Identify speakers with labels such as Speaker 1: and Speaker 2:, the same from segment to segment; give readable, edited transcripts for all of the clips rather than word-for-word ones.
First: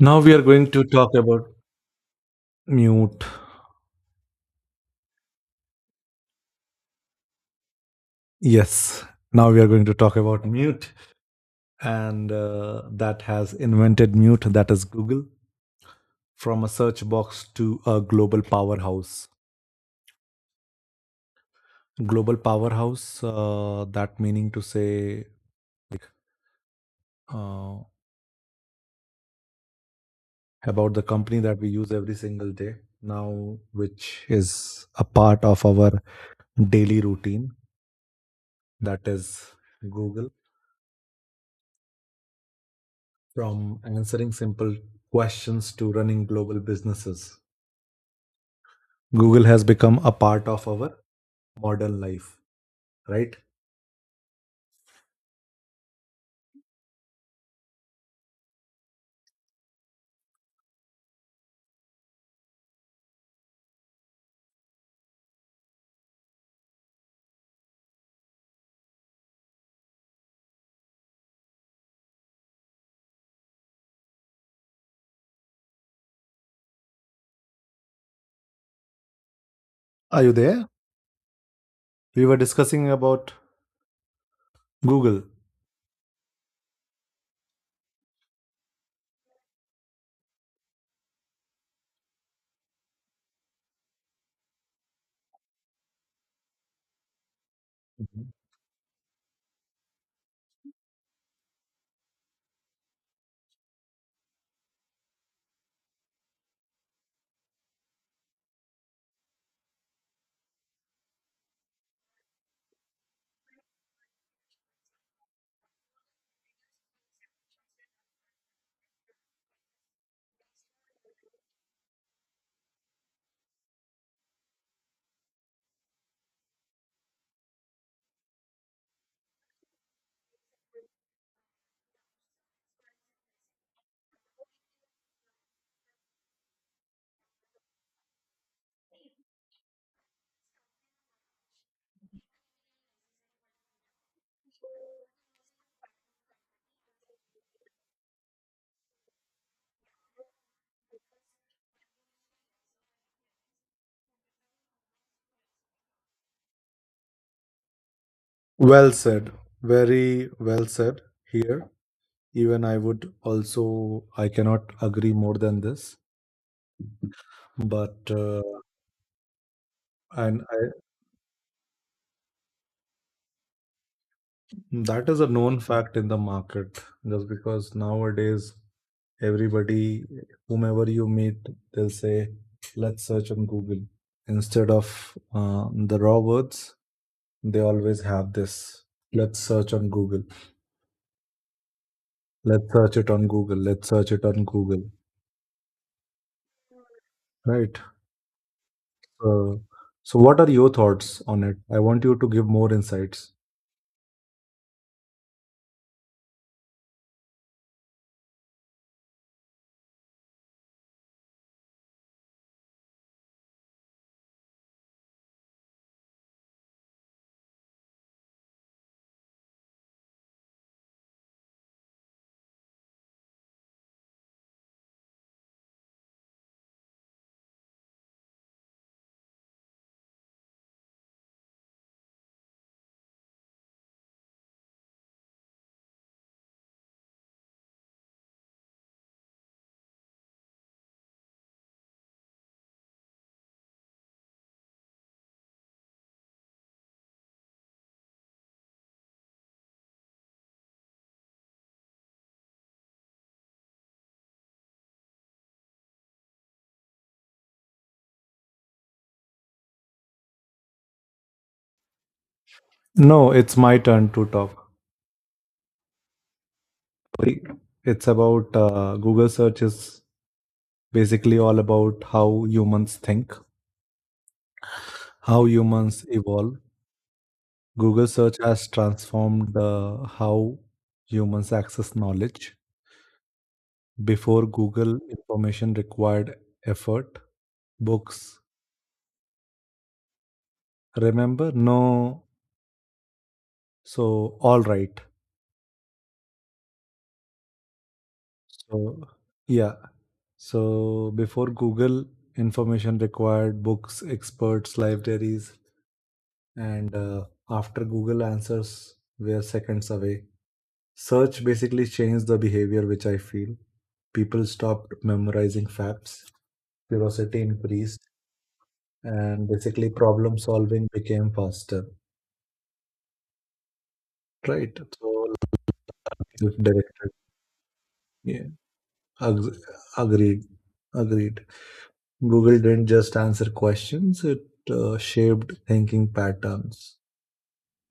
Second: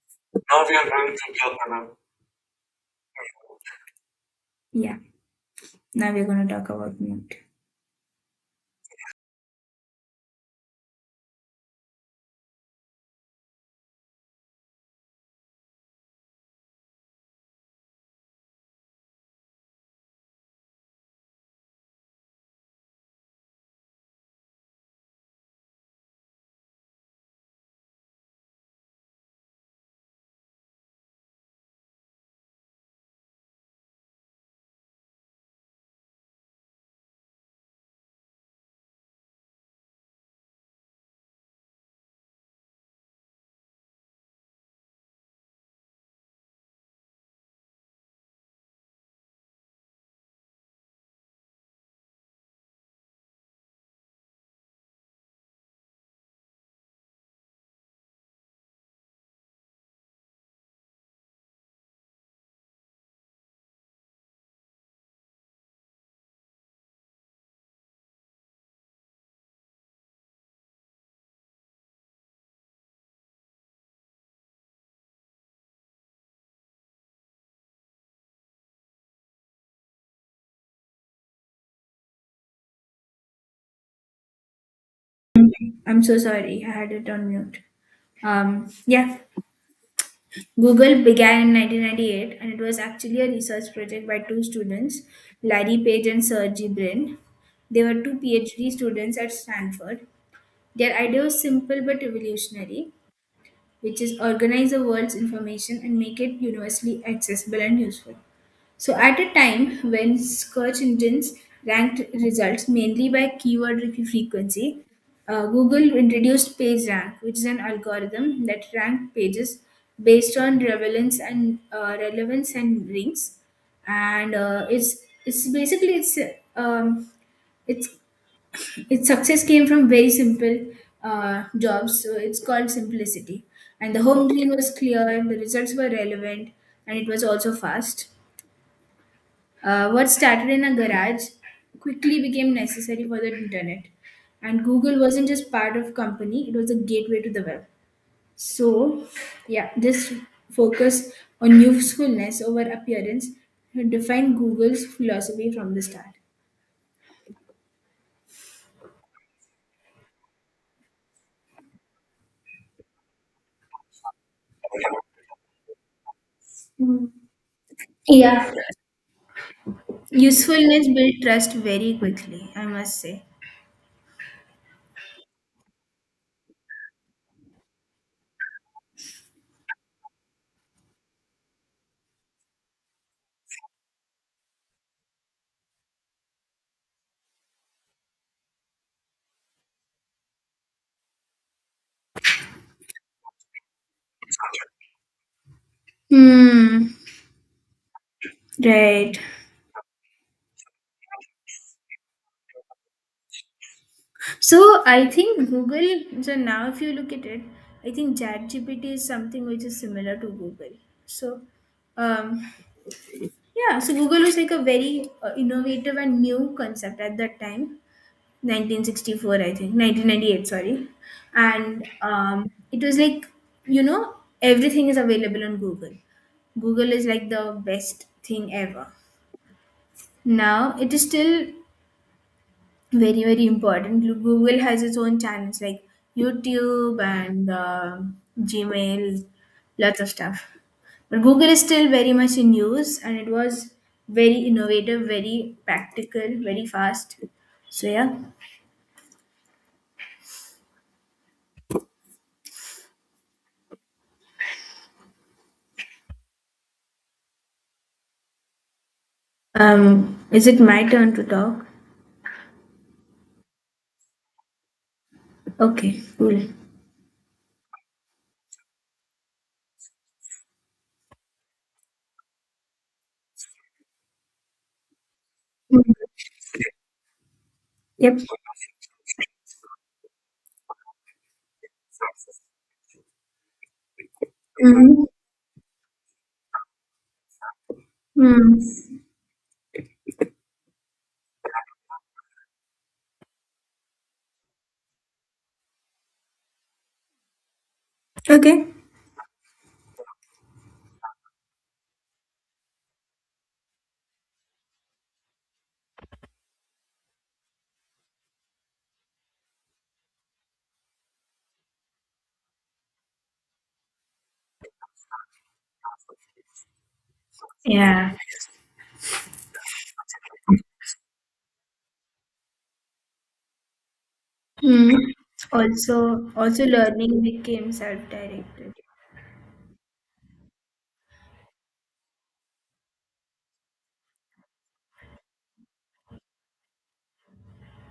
Speaker 1: Now we are
Speaker 2: Now
Speaker 1: going
Speaker 2: we
Speaker 1: to
Speaker 2: are
Speaker 1: talk
Speaker 2: going to
Speaker 1: about
Speaker 2: talk about.
Speaker 1: mute.
Speaker 2: Yeah, now we're gonna talk about mute.
Speaker 1: Yes, now we are going to talk about mute, and that has invented mute, that is Google, from a search box to a global powerhouse. Global powerhouse, that meaning to say like, uh, about the company that we use every single day now, which is a part of our daily routine, that is Google. From answering simple questions to running global businesses, Google has become a part of our modern life, right? Are you there? We were discussing about Google.
Speaker 2: I'm so sorry, I had it on mute. Um, yeah, Google began in 1998 and it was actually a research project by two students, Larry Page and Sergey Brin. They were two
Speaker 1: Mhm.
Speaker 2: PhD students at Stanford. Their idea was simple but revolutionary, which is organize the world's information and make it universally accessible and useful. So, at a time when search engines ranked results mainly by frequency, Google introduced PageRank, which is an algorithm that ranked pages based on relevance and links, and it's basically um, it's its success came from very simple jobs. So it's called simplicity, and the home screen was clear, the results were relevant, and it was also fast. What started in a garage quickly became necessary for the internet. And Google wasn't just part of company, it was a gateway to the web. So, yeah, this focus on usefulness over appearance defined Google's philosophy from the start.
Speaker 1: Well said. Very well said here. Even I would also, I cannot agree more than this. But, uh,
Speaker 2: Yeah.
Speaker 1: and I,
Speaker 2: Usefulness built trust very quickly, I must say.
Speaker 1: that is a known fact in the market just because nowadays everybody, whomever you meet, they'll say, let's search on Google. Instead of the raw words, they always have this, let's search on Google. Let's search it on Google. Let's search it on Google.
Speaker 2: Hmm.
Speaker 1: Right.
Speaker 2: Right.
Speaker 1: Uh, so, what are your thoughts on it? I want you to give more insights.
Speaker 2: So I think Google. So now, if you look at it, I think ChatGPT is something which is similar to Google. So, um, yeah. So Google was like a very innovative and new concept at that time, 1964, I think, 1998. Sorry, and it was like you know everything is available on Google. Google is like the best thing ever. Now it is still very, very important. Google has its own channels like YouTube and Gmail, lots of stuff, but Google is still very much in use, and it was very innovative, very practical, very fast. so yeah is it my turn to talk?
Speaker 1: No, it's my turn to talk.
Speaker 2: Okay, cool.
Speaker 1: It's about Google search is basically all about how humans think, how humans
Speaker 2: Mhm.
Speaker 1: evolve. Google
Speaker 2: Yep.
Speaker 1: search has transformed how humans access knowledge. Before Google,
Speaker 2: Mhm.
Speaker 1: information required effort, books.
Speaker 2: Hmm.
Speaker 1: Remember? No. So, all right.
Speaker 2: Okay.
Speaker 1: So, yeah. So, before Google, information required books, experts, libraries, and after Google answers were seconds away. Search basically changed the behavior, which I feel people stopped memorizing facts, curiosity increased,
Speaker 2: Yeah.
Speaker 1: and basically problem solving became faster, right?
Speaker 2: Hmm.
Speaker 1: So like,
Speaker 2: Also
Speaker 1: directed,
Speaker 2: learning became
Speaker 1: yeah.
Speaker 2: self-directed.
Speaker 1: ag- Agreed, agreed. Google didn't just answer questions, it shaped thinking patterns.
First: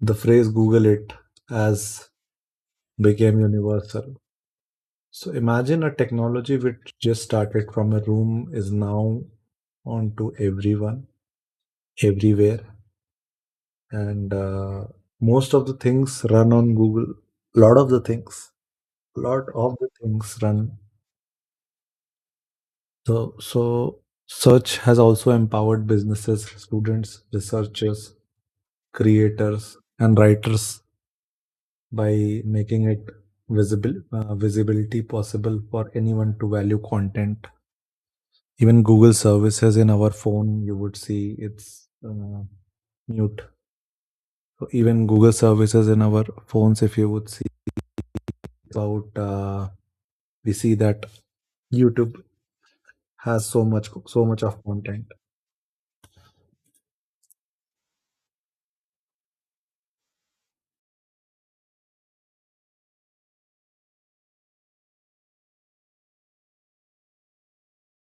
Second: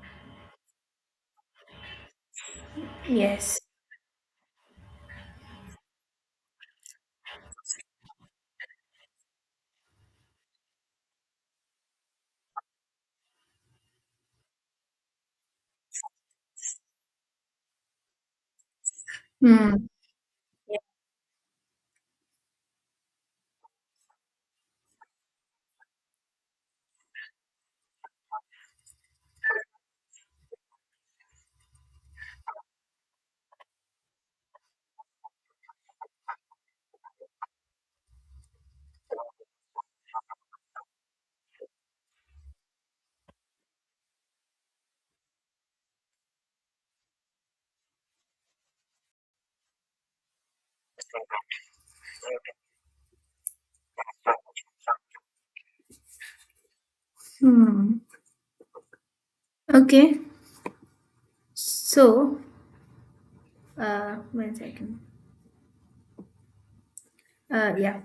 Speaker 1: The phrase "Google it" as became
Speaker 2: Yes.
Speaker 1: universal. So imagine a technology which just started from a room is now onto everyone everywhere, and most of the things run on Google, lot of the things lot of
Speaker 2: Hmm.
Speaker 1: the things run. So search has also empowered businesses, students, researchers, creators and writers by making it visible, visibility possible for anyone to value content. Even Google services in our phone, you would see it's mute. So even Google services in our phones, if you would see about we see that YouTube has so much of content.
Speaker 2: Hmm. Okay. So, one second. Uh, yeah.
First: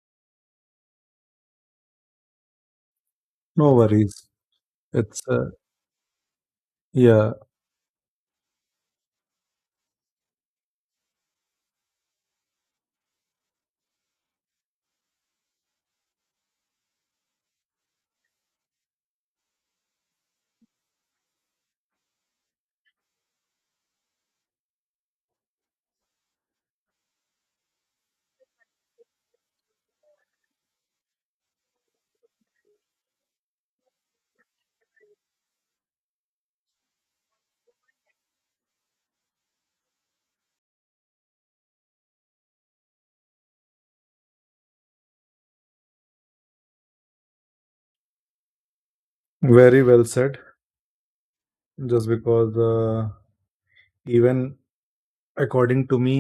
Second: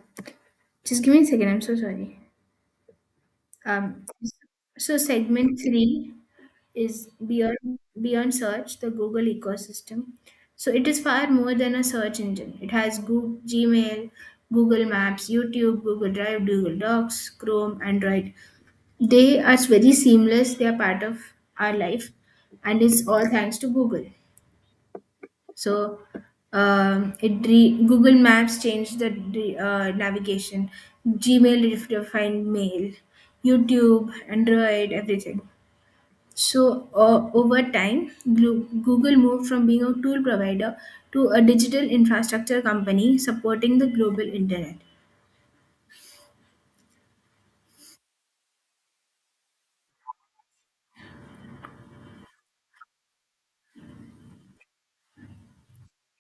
Speaker 2: Just give me a second. I'm so sorry.
Speaker 1: No
Speaker 2: Um.
Speaker 1: worries.
Speaker 2: So
Speaker 1: It's
Speaker 2: segment three is
Speaker 1: Yeah,
Speaker 2: beyond search, the Google ecosystem. So it is far more than a search engine. It has Google, Gmail, Google Maps, YouTube, Google Drive, Google Docs, Chrome, Android. They are very seamless. They are part of our life, and it's all thanks to Google. So Google Maps changed navigation. Gmail redefined mail. YouTube, Android, everything. So over time, Google moved from being a tool provider to a digital infrastructure company supporting the global internet.
Speaker 1: very well said. Just because even according to me,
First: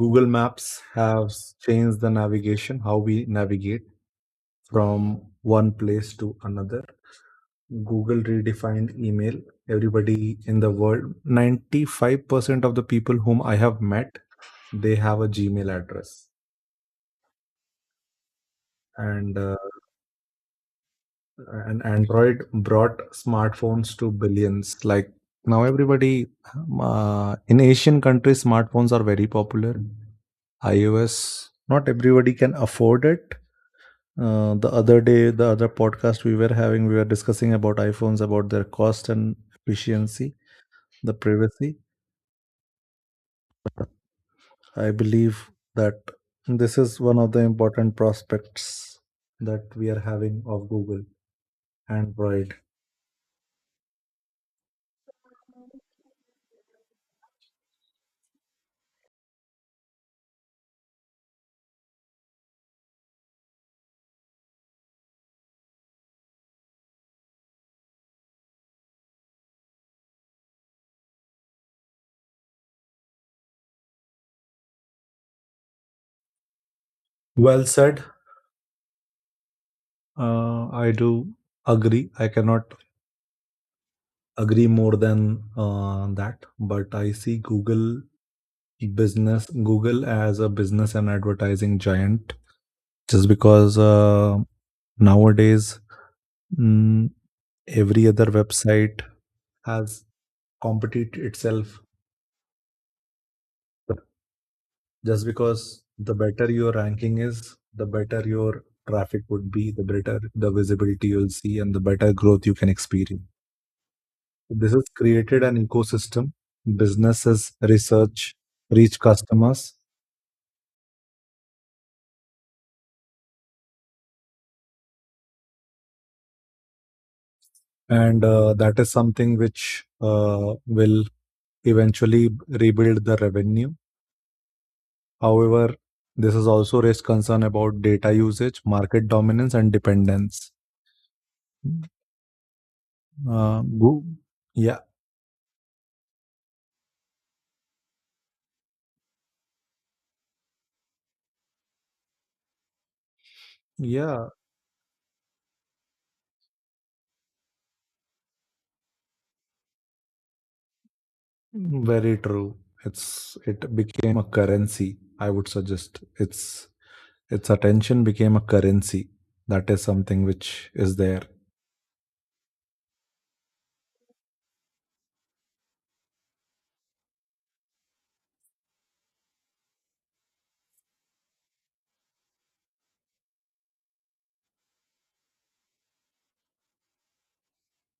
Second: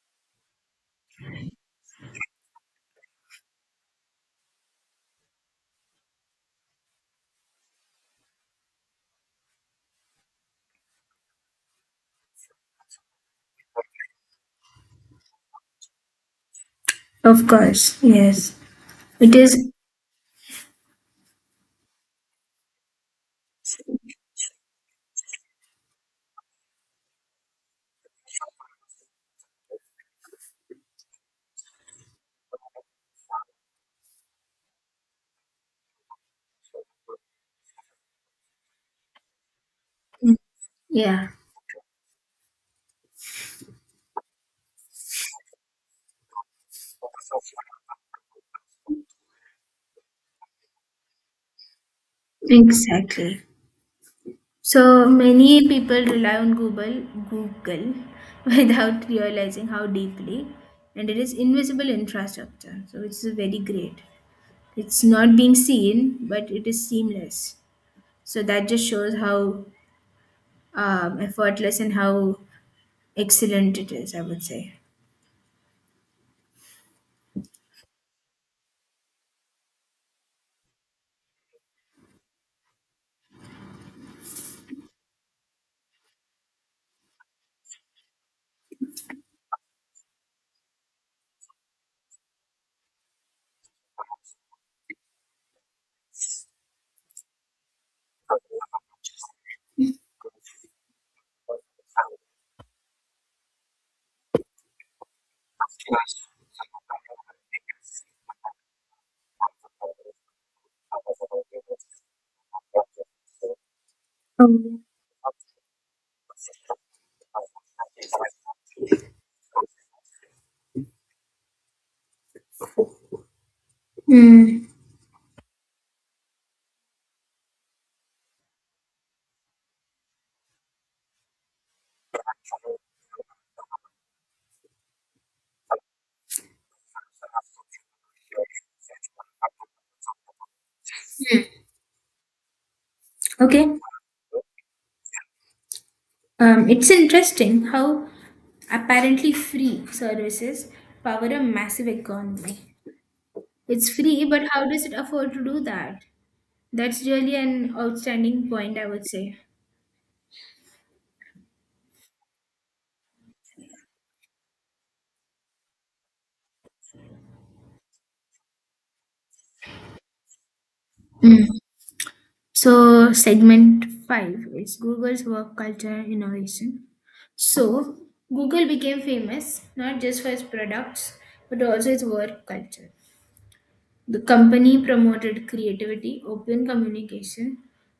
Speaker 1: Google Maps has changed the navigation, how we navigate from one place to another. Google redefined email. Everybody in the world, 95% of the people whom I have met, they have a Gmail address,
Speaker 2: Of course, yes. It
Speaker 1: and
Speaker 2: is,
Speaker 1: and android brought smartphones to billions. Like, now everybody, in Asian countries smartphones are very popular. iOS, not everybody can afford it. The other day, the other podcast we were having, we were discussing about iPhones, about their cost and efficiency, the
Speaker 2: yeah,
Speaker 1: privacy. I believe that this is one of the important prospects that we are having of Google Android.
Speaker 2: exactly. So many people rely on Google, Google without realizing how deeply, and it is invisible infrastructure. So it's very great. It's not being seen, but it is seamless. So that just shows how effortless and how excellent it is. I would say.
Speaker 1: Well said. I do agree. I cannot agree more than that, but I see Google business, Google as a business and advertising giant, just because nowadays mm, every other website has competed itself. Just because the better your ranking is, the better your traffic would be, the better the visibility you'll see, and the better growth you can experience. This
Speaker 2: Oh,
Speaker 1: has created an ecosystem. Businesses research, reach customers,
Speaker 2: hmm,
Speaker 1: and that is something which will eventually rebuild the revenue. However, this has also raised concern about data usage, market dominance, and dependence. Uh,
Speaker 2: okay.
Speaker 1: Goo- yeah,
Speaker 2: It's interesting how apparently free services power a massive economy. It's free,
Speaker 1: yeah,
Speaker 2: but how does it afford to do that? That's really an outstanding point, I would say.
Speaker 1: Very true. It became a currency. I would suggest its attention became a currency. That is something which is there.
Speaker 2: Mm. So, segment five is Google's work culture and innovation. So, Google became famous not just for its products but also its work culture. The company promoted creativity, open communication,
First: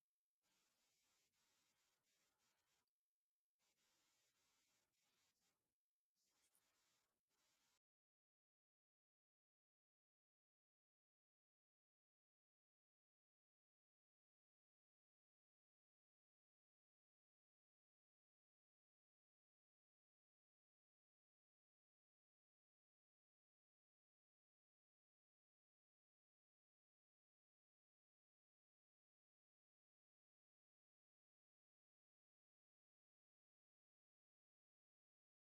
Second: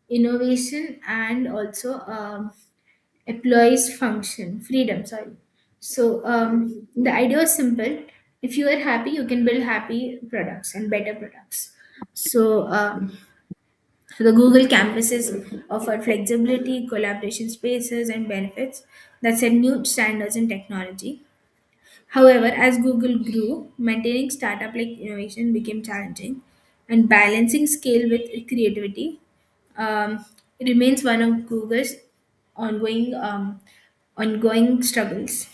Speaker 2: innovation, and also a employees function freedom sorry. So the idea is simple. If you are happy, you can build happy products and better products. So the Google campuses offer flexibility, collaboration spaces, and benefits that set new standards in technology. However, as Google grew, maintaining startup like innovation became challenging, and balancing scale with creativity um, remains one of Google's ongoing um, ongoing struggles.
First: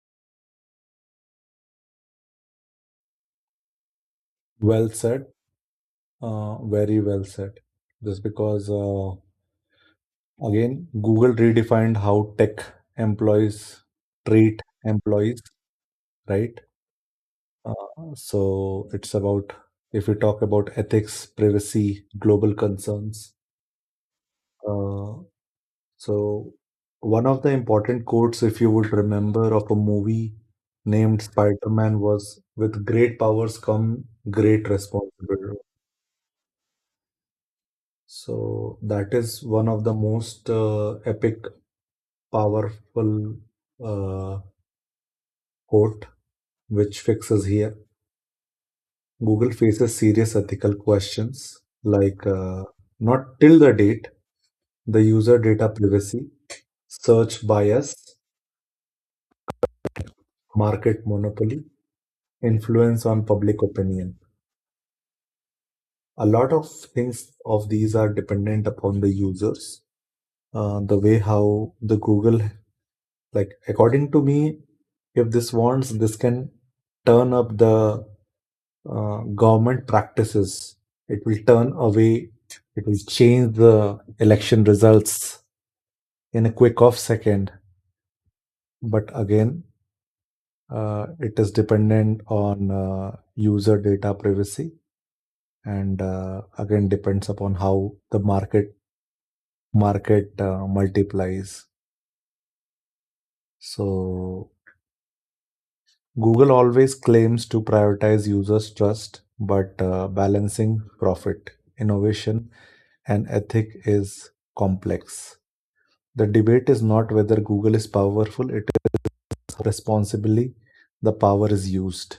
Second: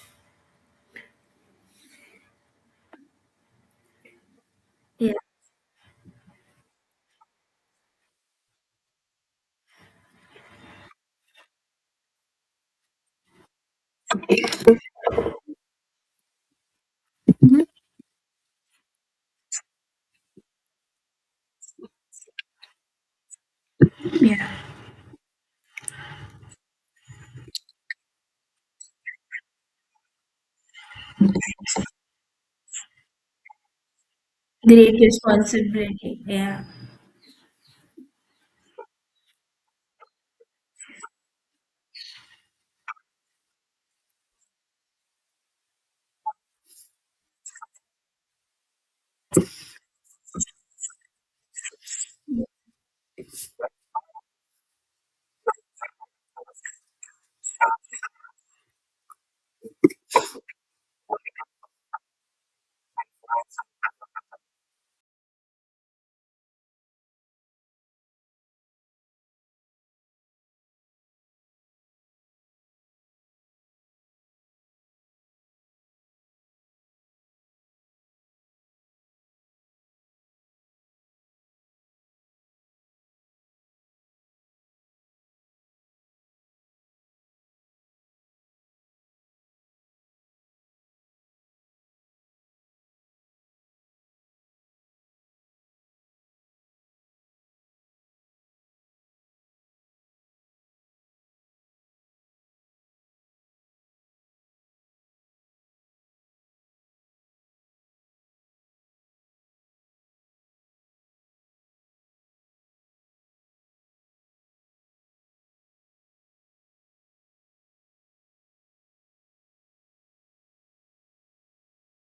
Speaker 1: Well
Speaker 2: Yeah,
Speaker 1: said. Very well said. Just because, again, Google redefined how tech employees treat employees, right? So it's about, if we talk about ethics, privacy, global concerns.
Speaker 2: yeah,
Speaker 1: Uh, so one of the important quotes, if you would remember, of a movie named Spider-Man was, with great powers come great
Speaker 2: great
Speaker 1: responsibility.
Speaker 2: responsibility. Yeah,
Speaker 1: So that is one of the most epic, powerful uh, quote which fixes here. Google faces serious ethical questions like not till the date, the user data privacy, search bias, market monopoly, influence on public opinion. A lot of things of these are dependent upon the users. The way how the Google, like according to me, if this wants, this can turn up the government practices. It will turn away. It will change the election results in a quick off second. But again, it is dependent on user data privacy, and again depends upon how the market multiplies. So Google always claims to prioritize users' trust, but balancing profit, innovation, and ethic is complex. The debate is not whether Google is powerful, it is responsibly the power is used.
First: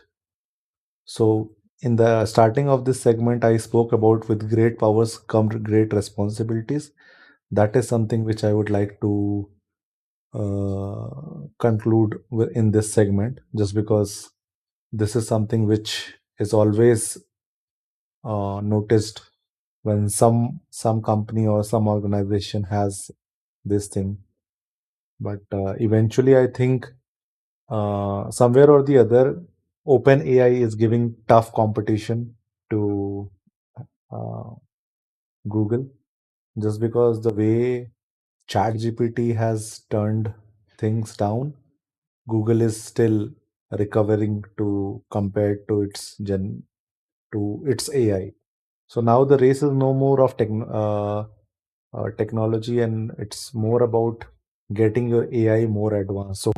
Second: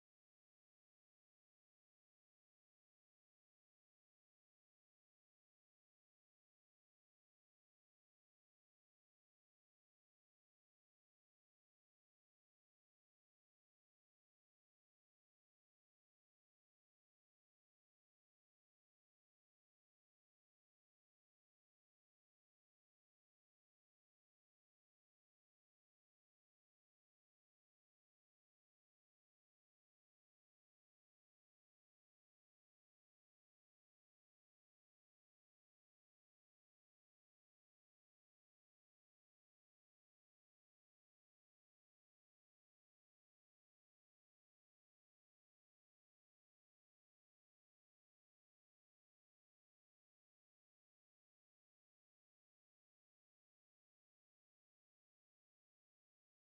Speaker 1: So, in the starting of this segment, I spoke about with great powers come great responsibilities. That is something which I would like to uh, conclude with- in this segment, just because this is something which is always noticed when some company or some organization has this thing, but eventually I think somewhere or the other, open ai is giving tough competition to uh, Google, just because the way chat gpt has turned things down, Google is still recovering to compared to its gen, to its AI. So now the race is no more of technology, and it's more about getting your AI more advanced. So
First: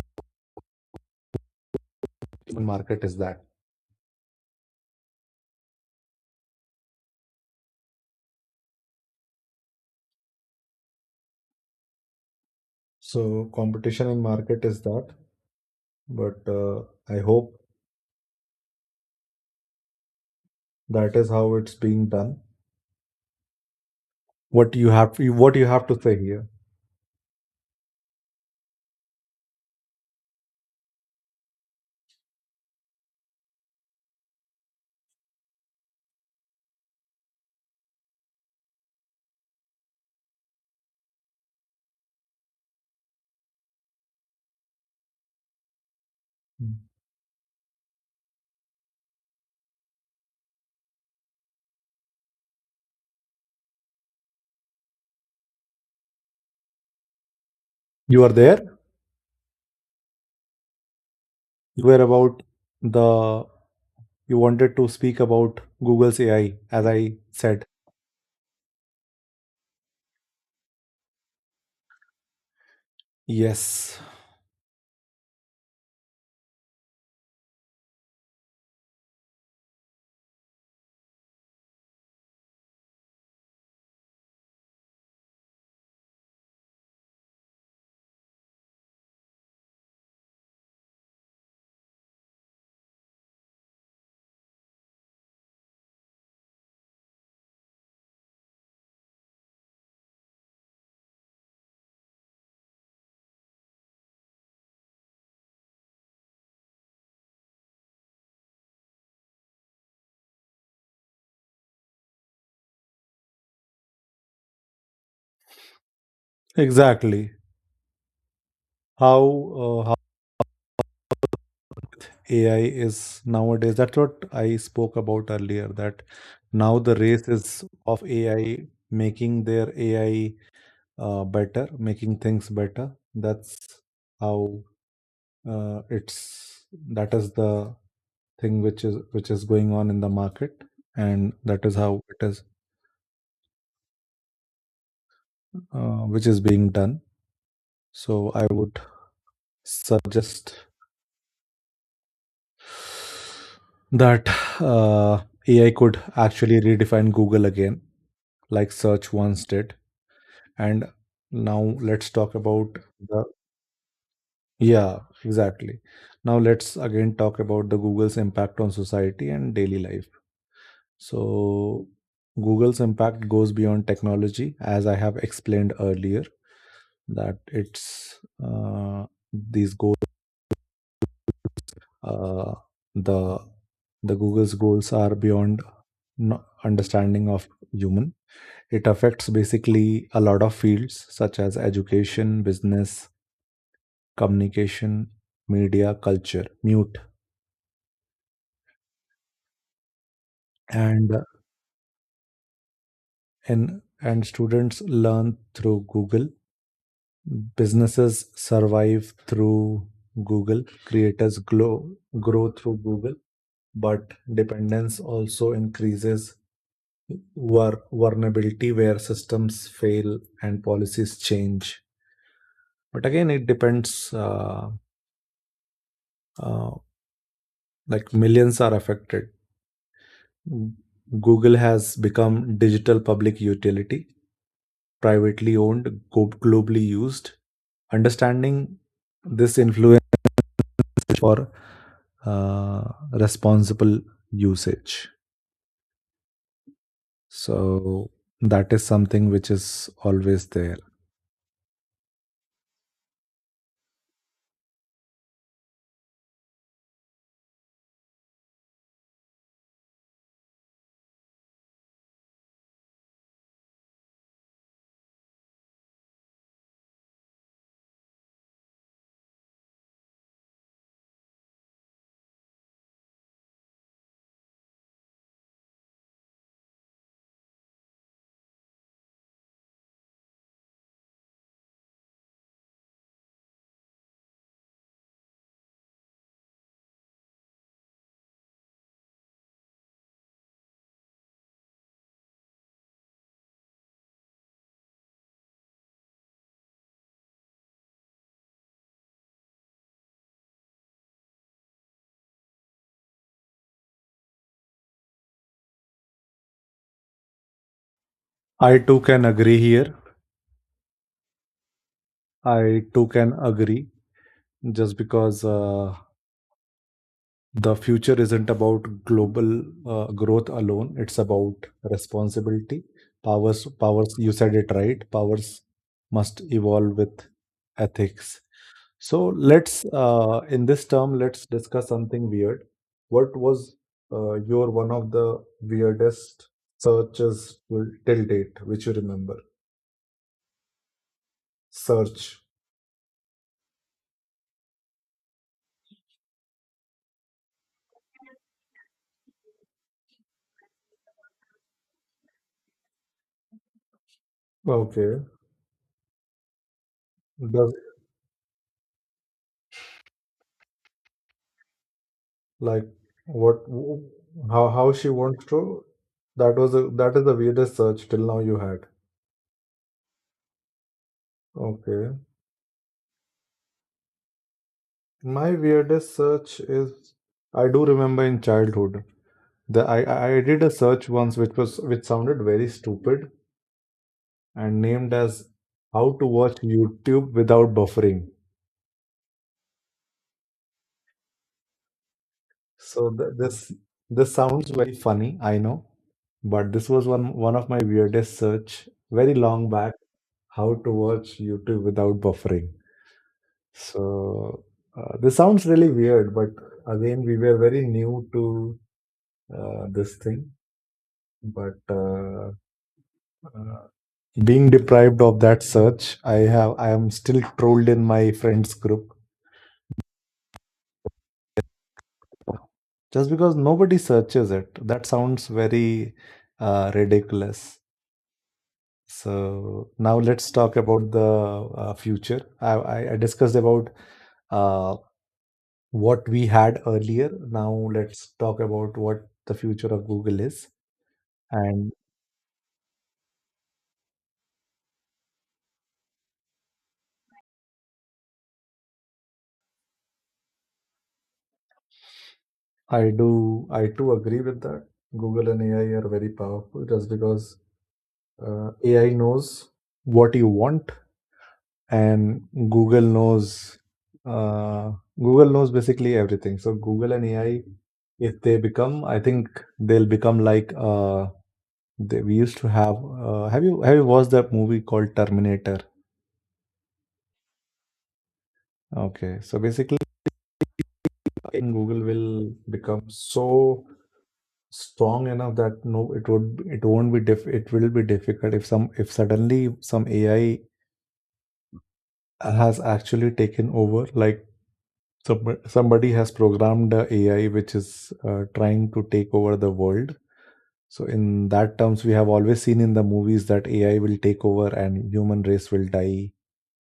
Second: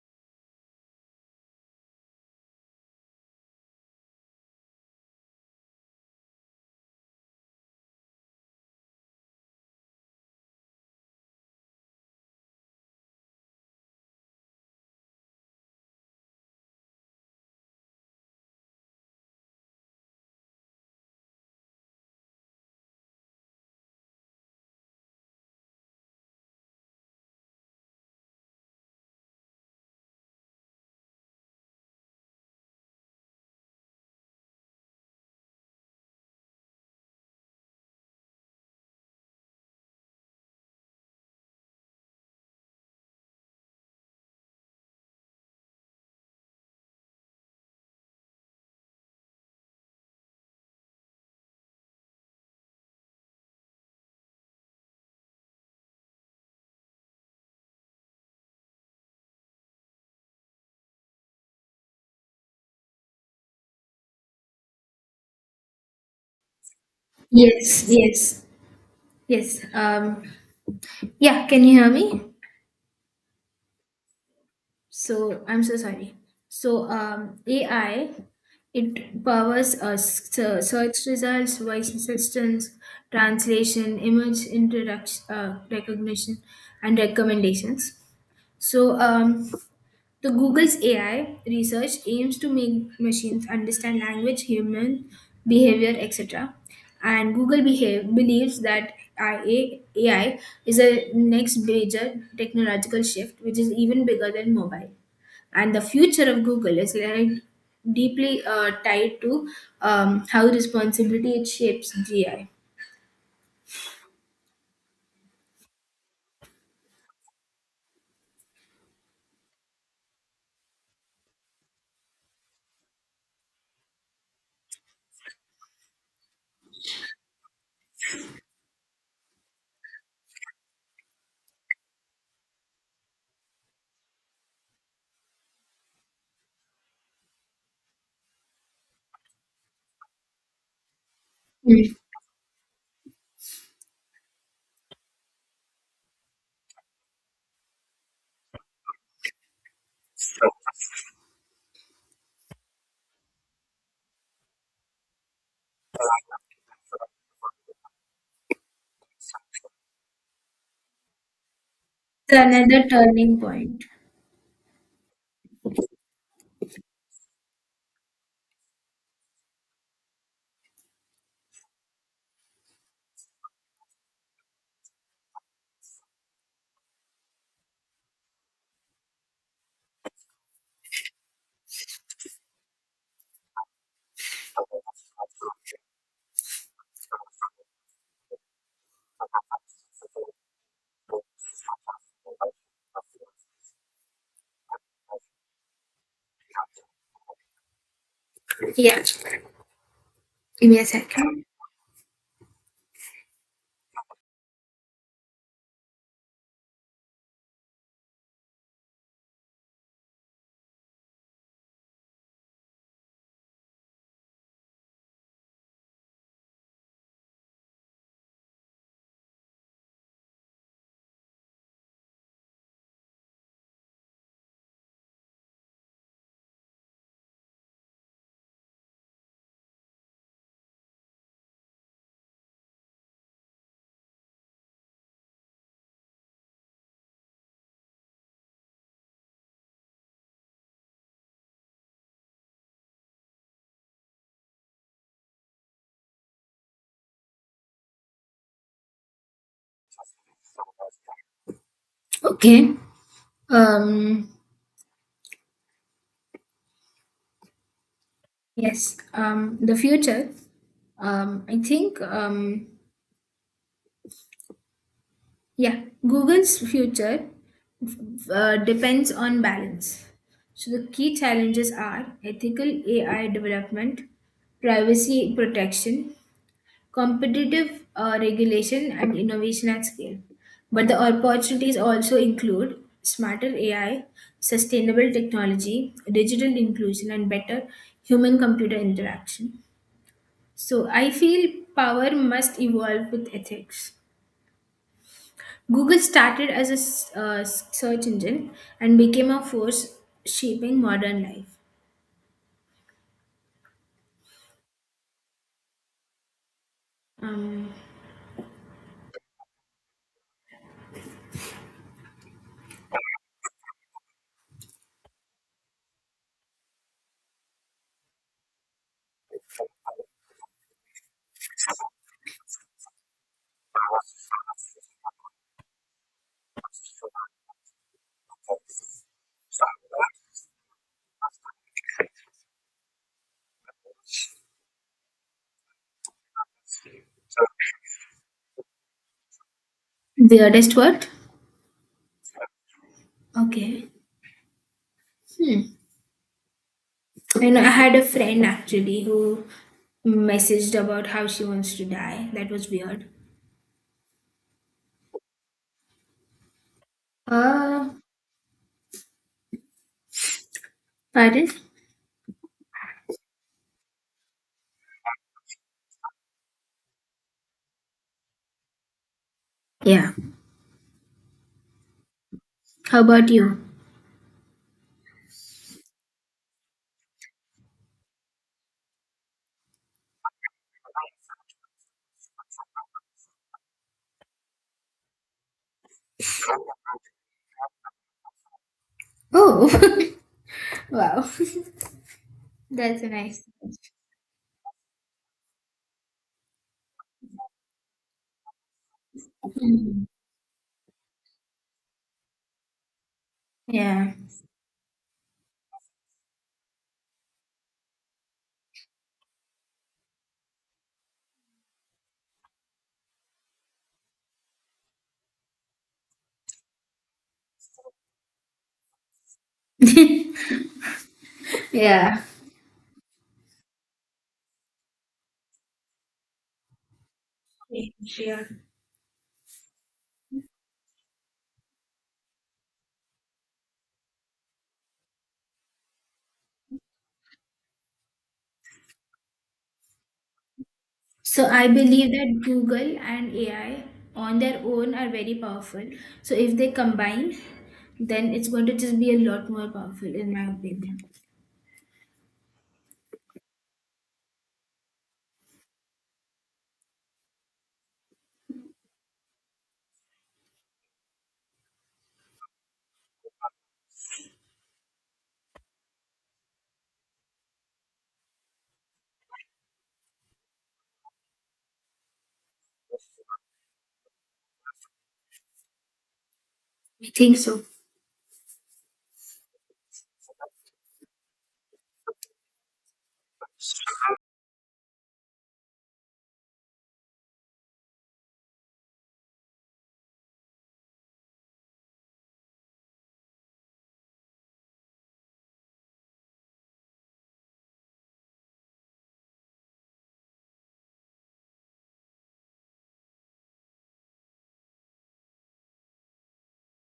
Speaker 1: market is that. So competition in market is that. But I hope that is how it's being done. what you have what you have to say here? You are there. You were about the, you wanted to speak about Google's AI, as I said.
Speaker 2: yes, yes, yes. Yeah, can you hear me?
Speaker 1: Yes,
Speaker 2: So I'm so sorry. So AI, it powers search results, voice assistance, translation, recognition, and recommendations. So the Google's AI research aims to make machines understand language, human behavior, etc. And believes that AI is a next major technological shift, which is even bigger than mobile, and the future of Google is like deeply tied to how responsibility it shapes gi.
Speaker 1: exactly. How AI is nowadays. That's what I spoke about earlier, that now the race is of AI making their AI better, making things better. That's how it's that is the thing which is going on in the market, and that is
Speaker 2: Hmm.
Speaker 1: how it is which is being done. So I would suggest that uh, AI could actually redefine Google again, like search once did. And now let's talk
Speaker 2: It's
Speaker 1: about
Speaker 2: another
Speaker 1: the,
Speaker 2: turning point.
Speaker 1: yeah, exactly, now let's again talk about the Google's impact on society and daily life. So Google's impact goes beyond technology, as I have explained earlier, that it's these goals, uh, the the Google's goals are beyond understanding of human. It affects basically a lot of fields such as education, business, communication, media, culture, mute,
Speaker 2: Yeah Give me a
Speaker 1: and uh,
Speaker 2: second.
Speaker 1: and students learn through Google. Businesses survive through Google. Creators grow through Google, but dependence also increases. War, vulnerability where systems fail and policies change. But again, it depends. Uh, like, millions are affected. Google has become digital public utility, privately owned, globally used. Understanding this influence for uh, responsible usage. So that is something which is always there.
Speaker 2: okay um yes. um the future. I think yeah Google's future depends on balance. So the key challenges are ethical AI development, privacy protection, competitive regulation, and innovation at scale. But the opportunities also include smarter AI, sustainable technology, digital inclusion, and better human computer interaction. So I feel power must evolve with ethics. Google started as a search engine and became a force shaping modern life. Um,
Speaker 1: I too can agree here. I too can agree just because the future isn't about global growth alone. It's about responsibility. Powers, powers. You said it right. Powers must evolve with ethics. So let's, in this term, let's discuss something weird. What was your one of the weirdest searches till date, which you remember?
Speaker 2: weirdest word?
Speaker 1: Search.
Speaker 2: Okay. Hmm. And I had a friend actually who messaged about how she wants to die. That was weird.
Speaker 1: Okay. Does,
Speaker 2: Uh, pardon?
Speaker 1: like what? How she wants to? That was a, that is the weirdest search till now you had.
Speaker 2: Yeah.
Speaker 1: Okay.
Speaker 2: How about you?
Speaker 1: My weirdest search is I do remember in childhood. The I did a search once which was which sounded very stupid and named as "How to Watch YouTube Without Buffering."
Speaker 2: Oh, wow. That's a
Speaker 1: So
Speaker 2: nice.
Speaker 1: this, this sounds very funny, I know, but this was one of my weirdest search very long back.
Speaker 2: Mhm.
Speaker 1: How to watch YouTube without buffering.
Speaker 2: Yeah.
Speaker 1: So this sounds really weird, but again, we were very new to this thing. But uh, being deprived of that search, I am still trolled in my friends group
Speaker 2: yeah.
Speaker 1: just because nobody searches it. That sounds very ridiculous.
Speaker 2: Yeah.
Speaker 1: So now let's talk about the future. I discussed about uh, what we had earlier. Now let's talk about what the future of Google is.
Speaker 2: So I
Speaker 1: And
Speaker 2: believe that Google and AI on their own are very powerful. So if they combine, then it's going to just be a lot more powerful, in my opinion.
Speaker 1: I do, I too agree with that. Google and AI are very powerful just because AI knows what you want and uh, Google knows basically everything. So Google and AI, if they become, I think they'll become like they, we used to have. Have you, have you watched that movie called Terminator?
Speaker 2: I think so.
Speaker 1: Okay, so basically, I think Google will become so strong enough that no, it would, it won't be diff, it will be difficult if some, if suddenly some AI has actually taken over, like some, somebody has programmed a AI which is trying to take over the world. So in that terms, we have always seen in the movies that AI will take over and human race will die,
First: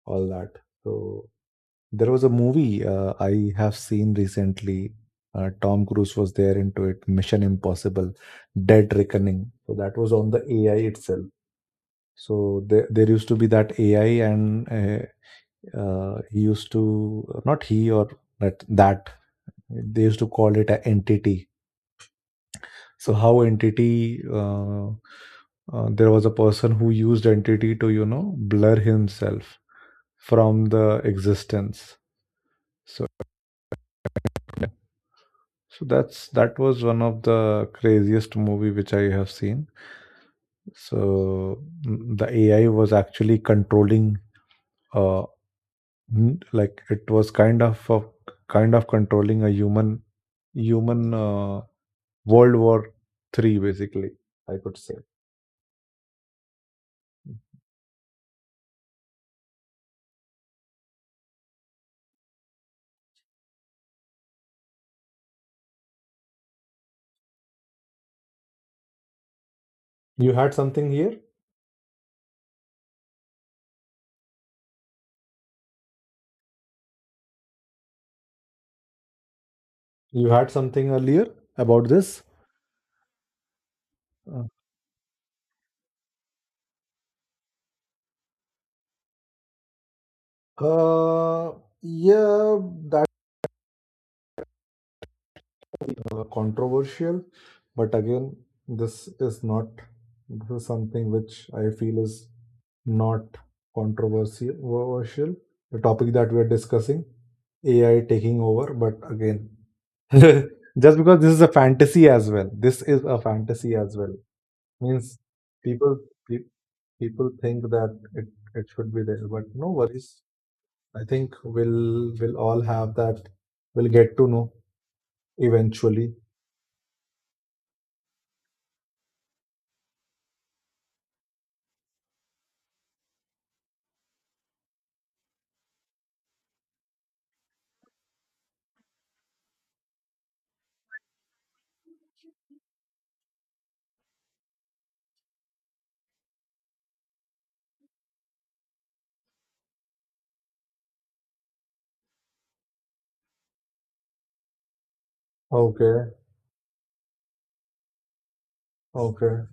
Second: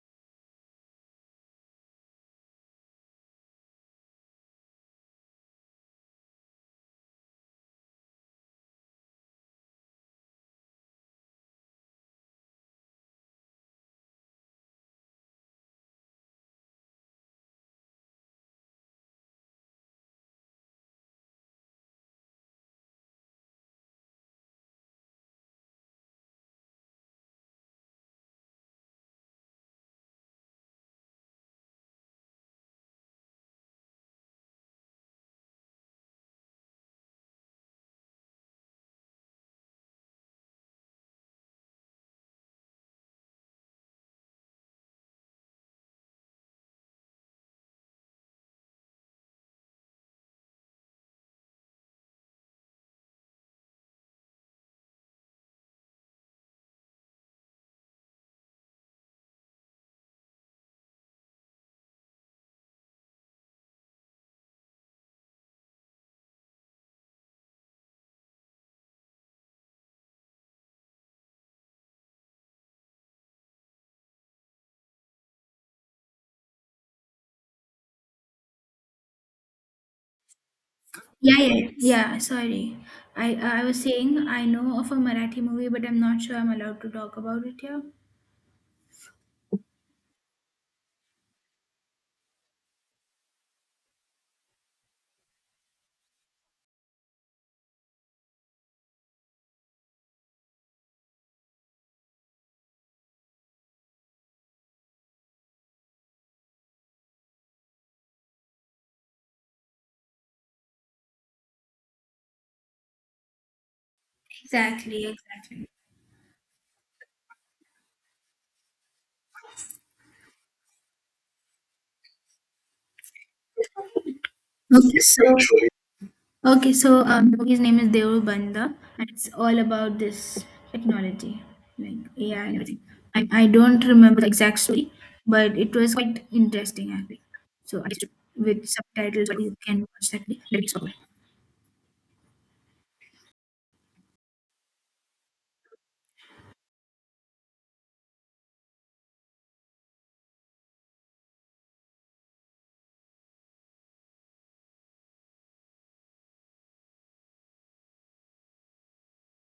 Speaker 1: all that. So there was a movie I have seen recently. Tom Cruise was there into it, Mission Impossible, Dead Reckoning. So that was on the AI itself. So there used to be that AI, and he used to not he or that they used to call it an entity. So how entity there was a person who used entity to blur himself from the existence. So so that was one of the craziest movie which I have seen. So the AI was actually controlling uh like it was kind of controlling a human, World War III basically, I could say. You had something here? You had something earlier about
Speaker 2: Yeah.
Speaker 1: this?
Speaker 2: Sorry, I I was saying
Speaker 1: Uh,
Speaker 2: I know of a Marathi movie, but I'm not sure I'm allowed to talk about it here.
Speaker 1: yeah, that controversial, but again, this is not, this is something which I feel is not controversial. The topic that we are discussing, AI taking over, but again, just because this is a fantasy as well, this is a fantasy as well.
Speaker 2: Exactly,
Speaker 1: Means
Speaker 2: exactly.
Speaker 1: people pe- people think that it should be there, but no worries. I think we'll all have that. We'll get to know
Speaker 2: Okay, so
Speaker 1: eventually.
Speaker 2: okay, so the movie's name is Devu Banda, and it's all about this technology, like AI and everything. I don't remember the exact story, but it was quite interesting actually. So I just with subtitles, but you can watch that. Let it go.
Speaker 1: Okay, okay,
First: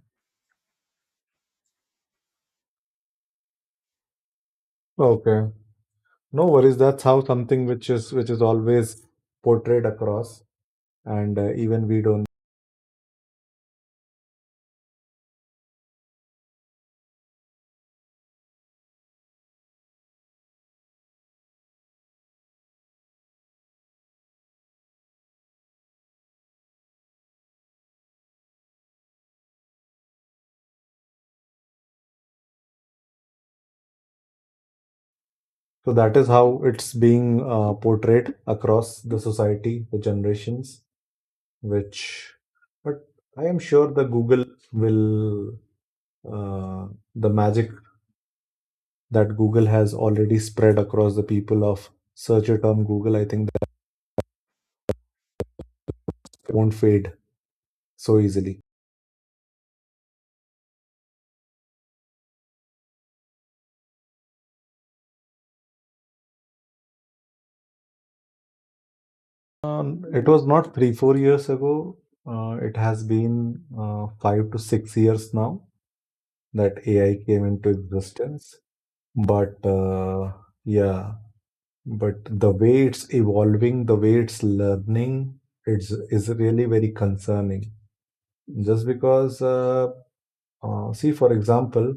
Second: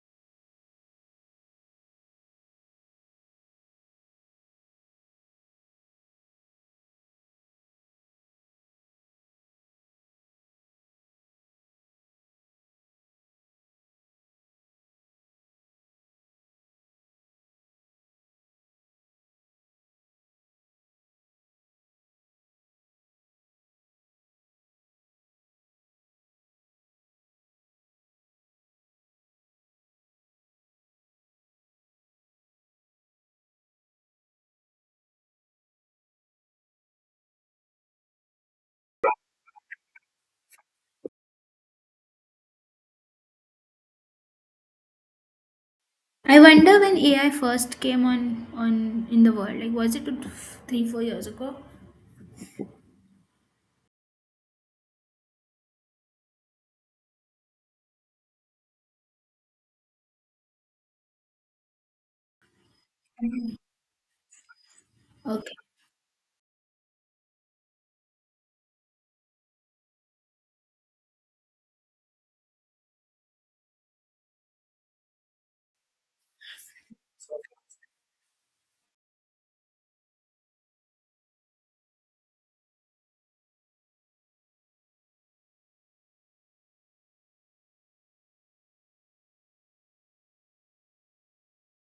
Speaker 1: okay. No worries. That's how something which is always portrayed across, and even we don't. So that is how it's being portrayed across the society, the generations. Which, but I am sure the Google will
Speaker 2: I wonder
Speaker 1: uh,
Speaker 2: when
Speaker 1: the
Speaker 2: AI
Speaker 1: magic
Speaker 2: first came on in the
Speaker 1: that
Speaker 2: world.
Speaker 1: Google
Speaker 2: Like,
Speaker 1: has
Speaker 2: was it
Speaker 1: already spread
Speaker 2: three, four
Speaker 1: across the
Speaker 2: years ago?
Speaker 1: people of search a term Google, I think that won't fade so easily.
Speaker 2: Okay.
Speaker 1: It was not 3, 4 years ago. It has been 5 to 6 years now that AI came into existence. But yeah, but the way it's evolving, the way it's learning, it's is really very concerning. Just because, see, for example,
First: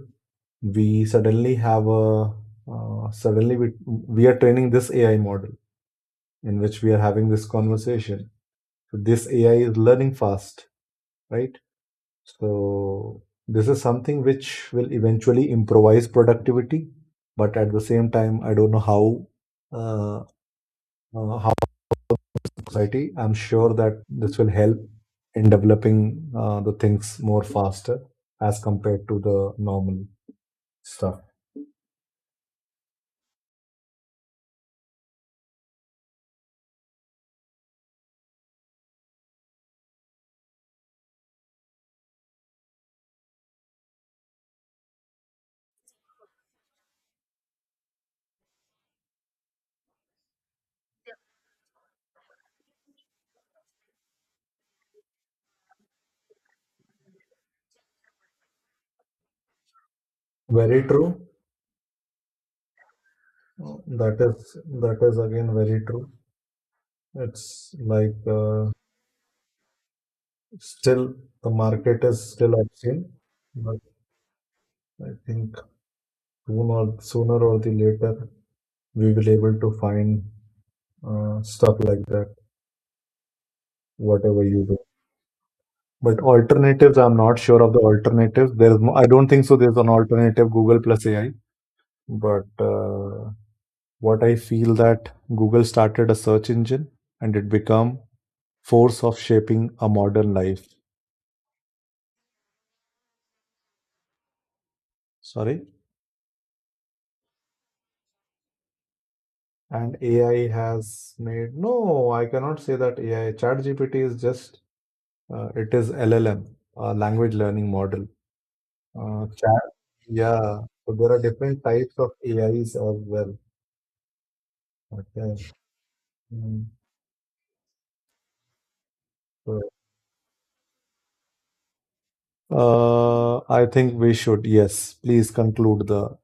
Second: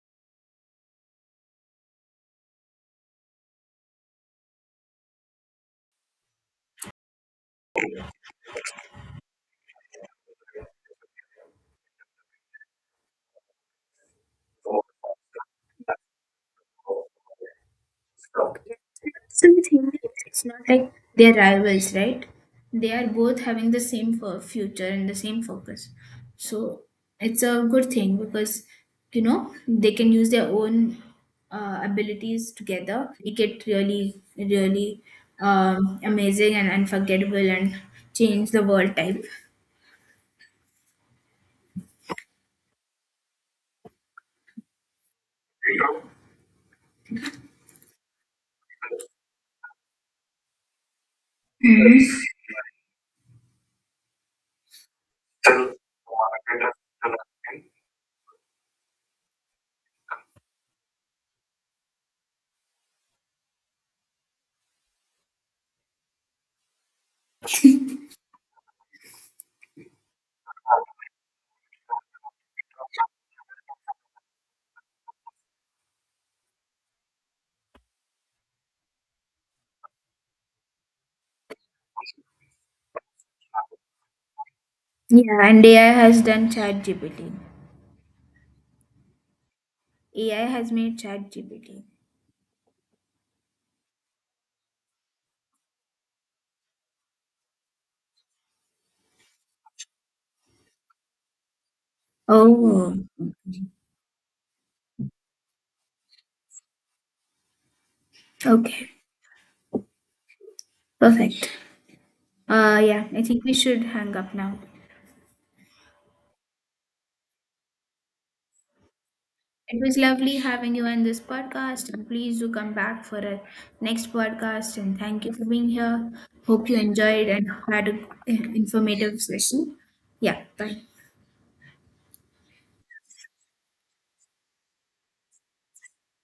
Speaker 1: we suddenly have a suddenly we are training this ai model in which we are having this conversation, so this ai is learning fast, right? So this is something which will eventually improvise productivity, but at the same time, I don't know
Speaker 2: So the thing is,
Speaker 1: uh,
Speaker 2: it's not like they're
Speaker 1: how
Speaker 2: rivals, right? They are
Speaker 1: society, I'm
Speaker 2: both having
Speaker 1: sure
Speaker 2: the
Speaker 1: that
Speaker 2: same
Speaker 1: this
Speaker 2: for
Speaker 1: will help
Speaker 2: future and the same
Speaker 1: in
Speaker 2: focus.
Speaker 1: developing the
Speaker 2: So
Speaker 1: things more
Speaker 2: it's a good
Speaker 1: faster
Speaker 2: thing
Speaker 1: as
Speaker 2: because
Speaker 1: compared to
Speaker 2: you
Speaker 1: the
Speaker 2: know they
Speaker 1: normal
Speaker 2: can use their own
Speaker 1: stuff.
Speaker 2: abilities together. Make it really, really amazing and unforgettable and change the world type. Mhm.
Speaker 1: Very true. Oh, that is again very true. It's like still the market is still obscene, but I think sooner or the later we will able to find stuff like that, whatever you do.
Speaker 2: Yeah, and AI
Speaker 1: But
Speaker 2: has done
Speaker 1: alternatives, I'm
Speaker 2: ChatGPT.
Speaker 1: not sure of the alternatives. There's no, I don't think so. There's an
Speaker 2: AI
Speaker 1: alternative
Speaker 2: has
Speaker 1: Google
Speaker 2: made
Speaker 1: plus AI,
Speaker 2: ChatGPT.
Speaker 1: but what I feel that Google started a search engine and it become force of shaping a modern life.
Speaker 2: Oh,
Speaker 1: Sorry.
Speaker 2: okay.
Speaker 1: And AI has made,
Speaker 2: Perfect.
Speaker 1: no, I cannot say that
Speaker 2: Yeah, I
Speaker 1: AI.
Speaker 2: think we should
Speaker 1: ChatGPT
Speaker 2: hang
Speaker 1: is
Speaker 2: up now.
Speaker 1: just, it is LLM, language learning model. Chat,
Speaker 2: It was lovely
Speaker 1: yeah.
Speaker 2: having you
Speaker 1: So
Speaker 2: on
Speaker 1: there
Speaker 2: this
Speaker 1: are different types
Speaker 2: podcast, and
Speaker 1: of
Speaker 2: please do come
Speaker 1: AIs as
Speaker 2: back for
Speaker 1: well.
Speaker 2: a next podcast. And thank
Speaker 1: Okay.
Speaker 2: you for being here.
Speaker 1: Mm.
Speaker 2: Hope you enjoyed and had an informative
Speaker 1: So,
Speaker 2: session. Yeah, bye.
Speaker 1: I think we should, yes, please conclude the,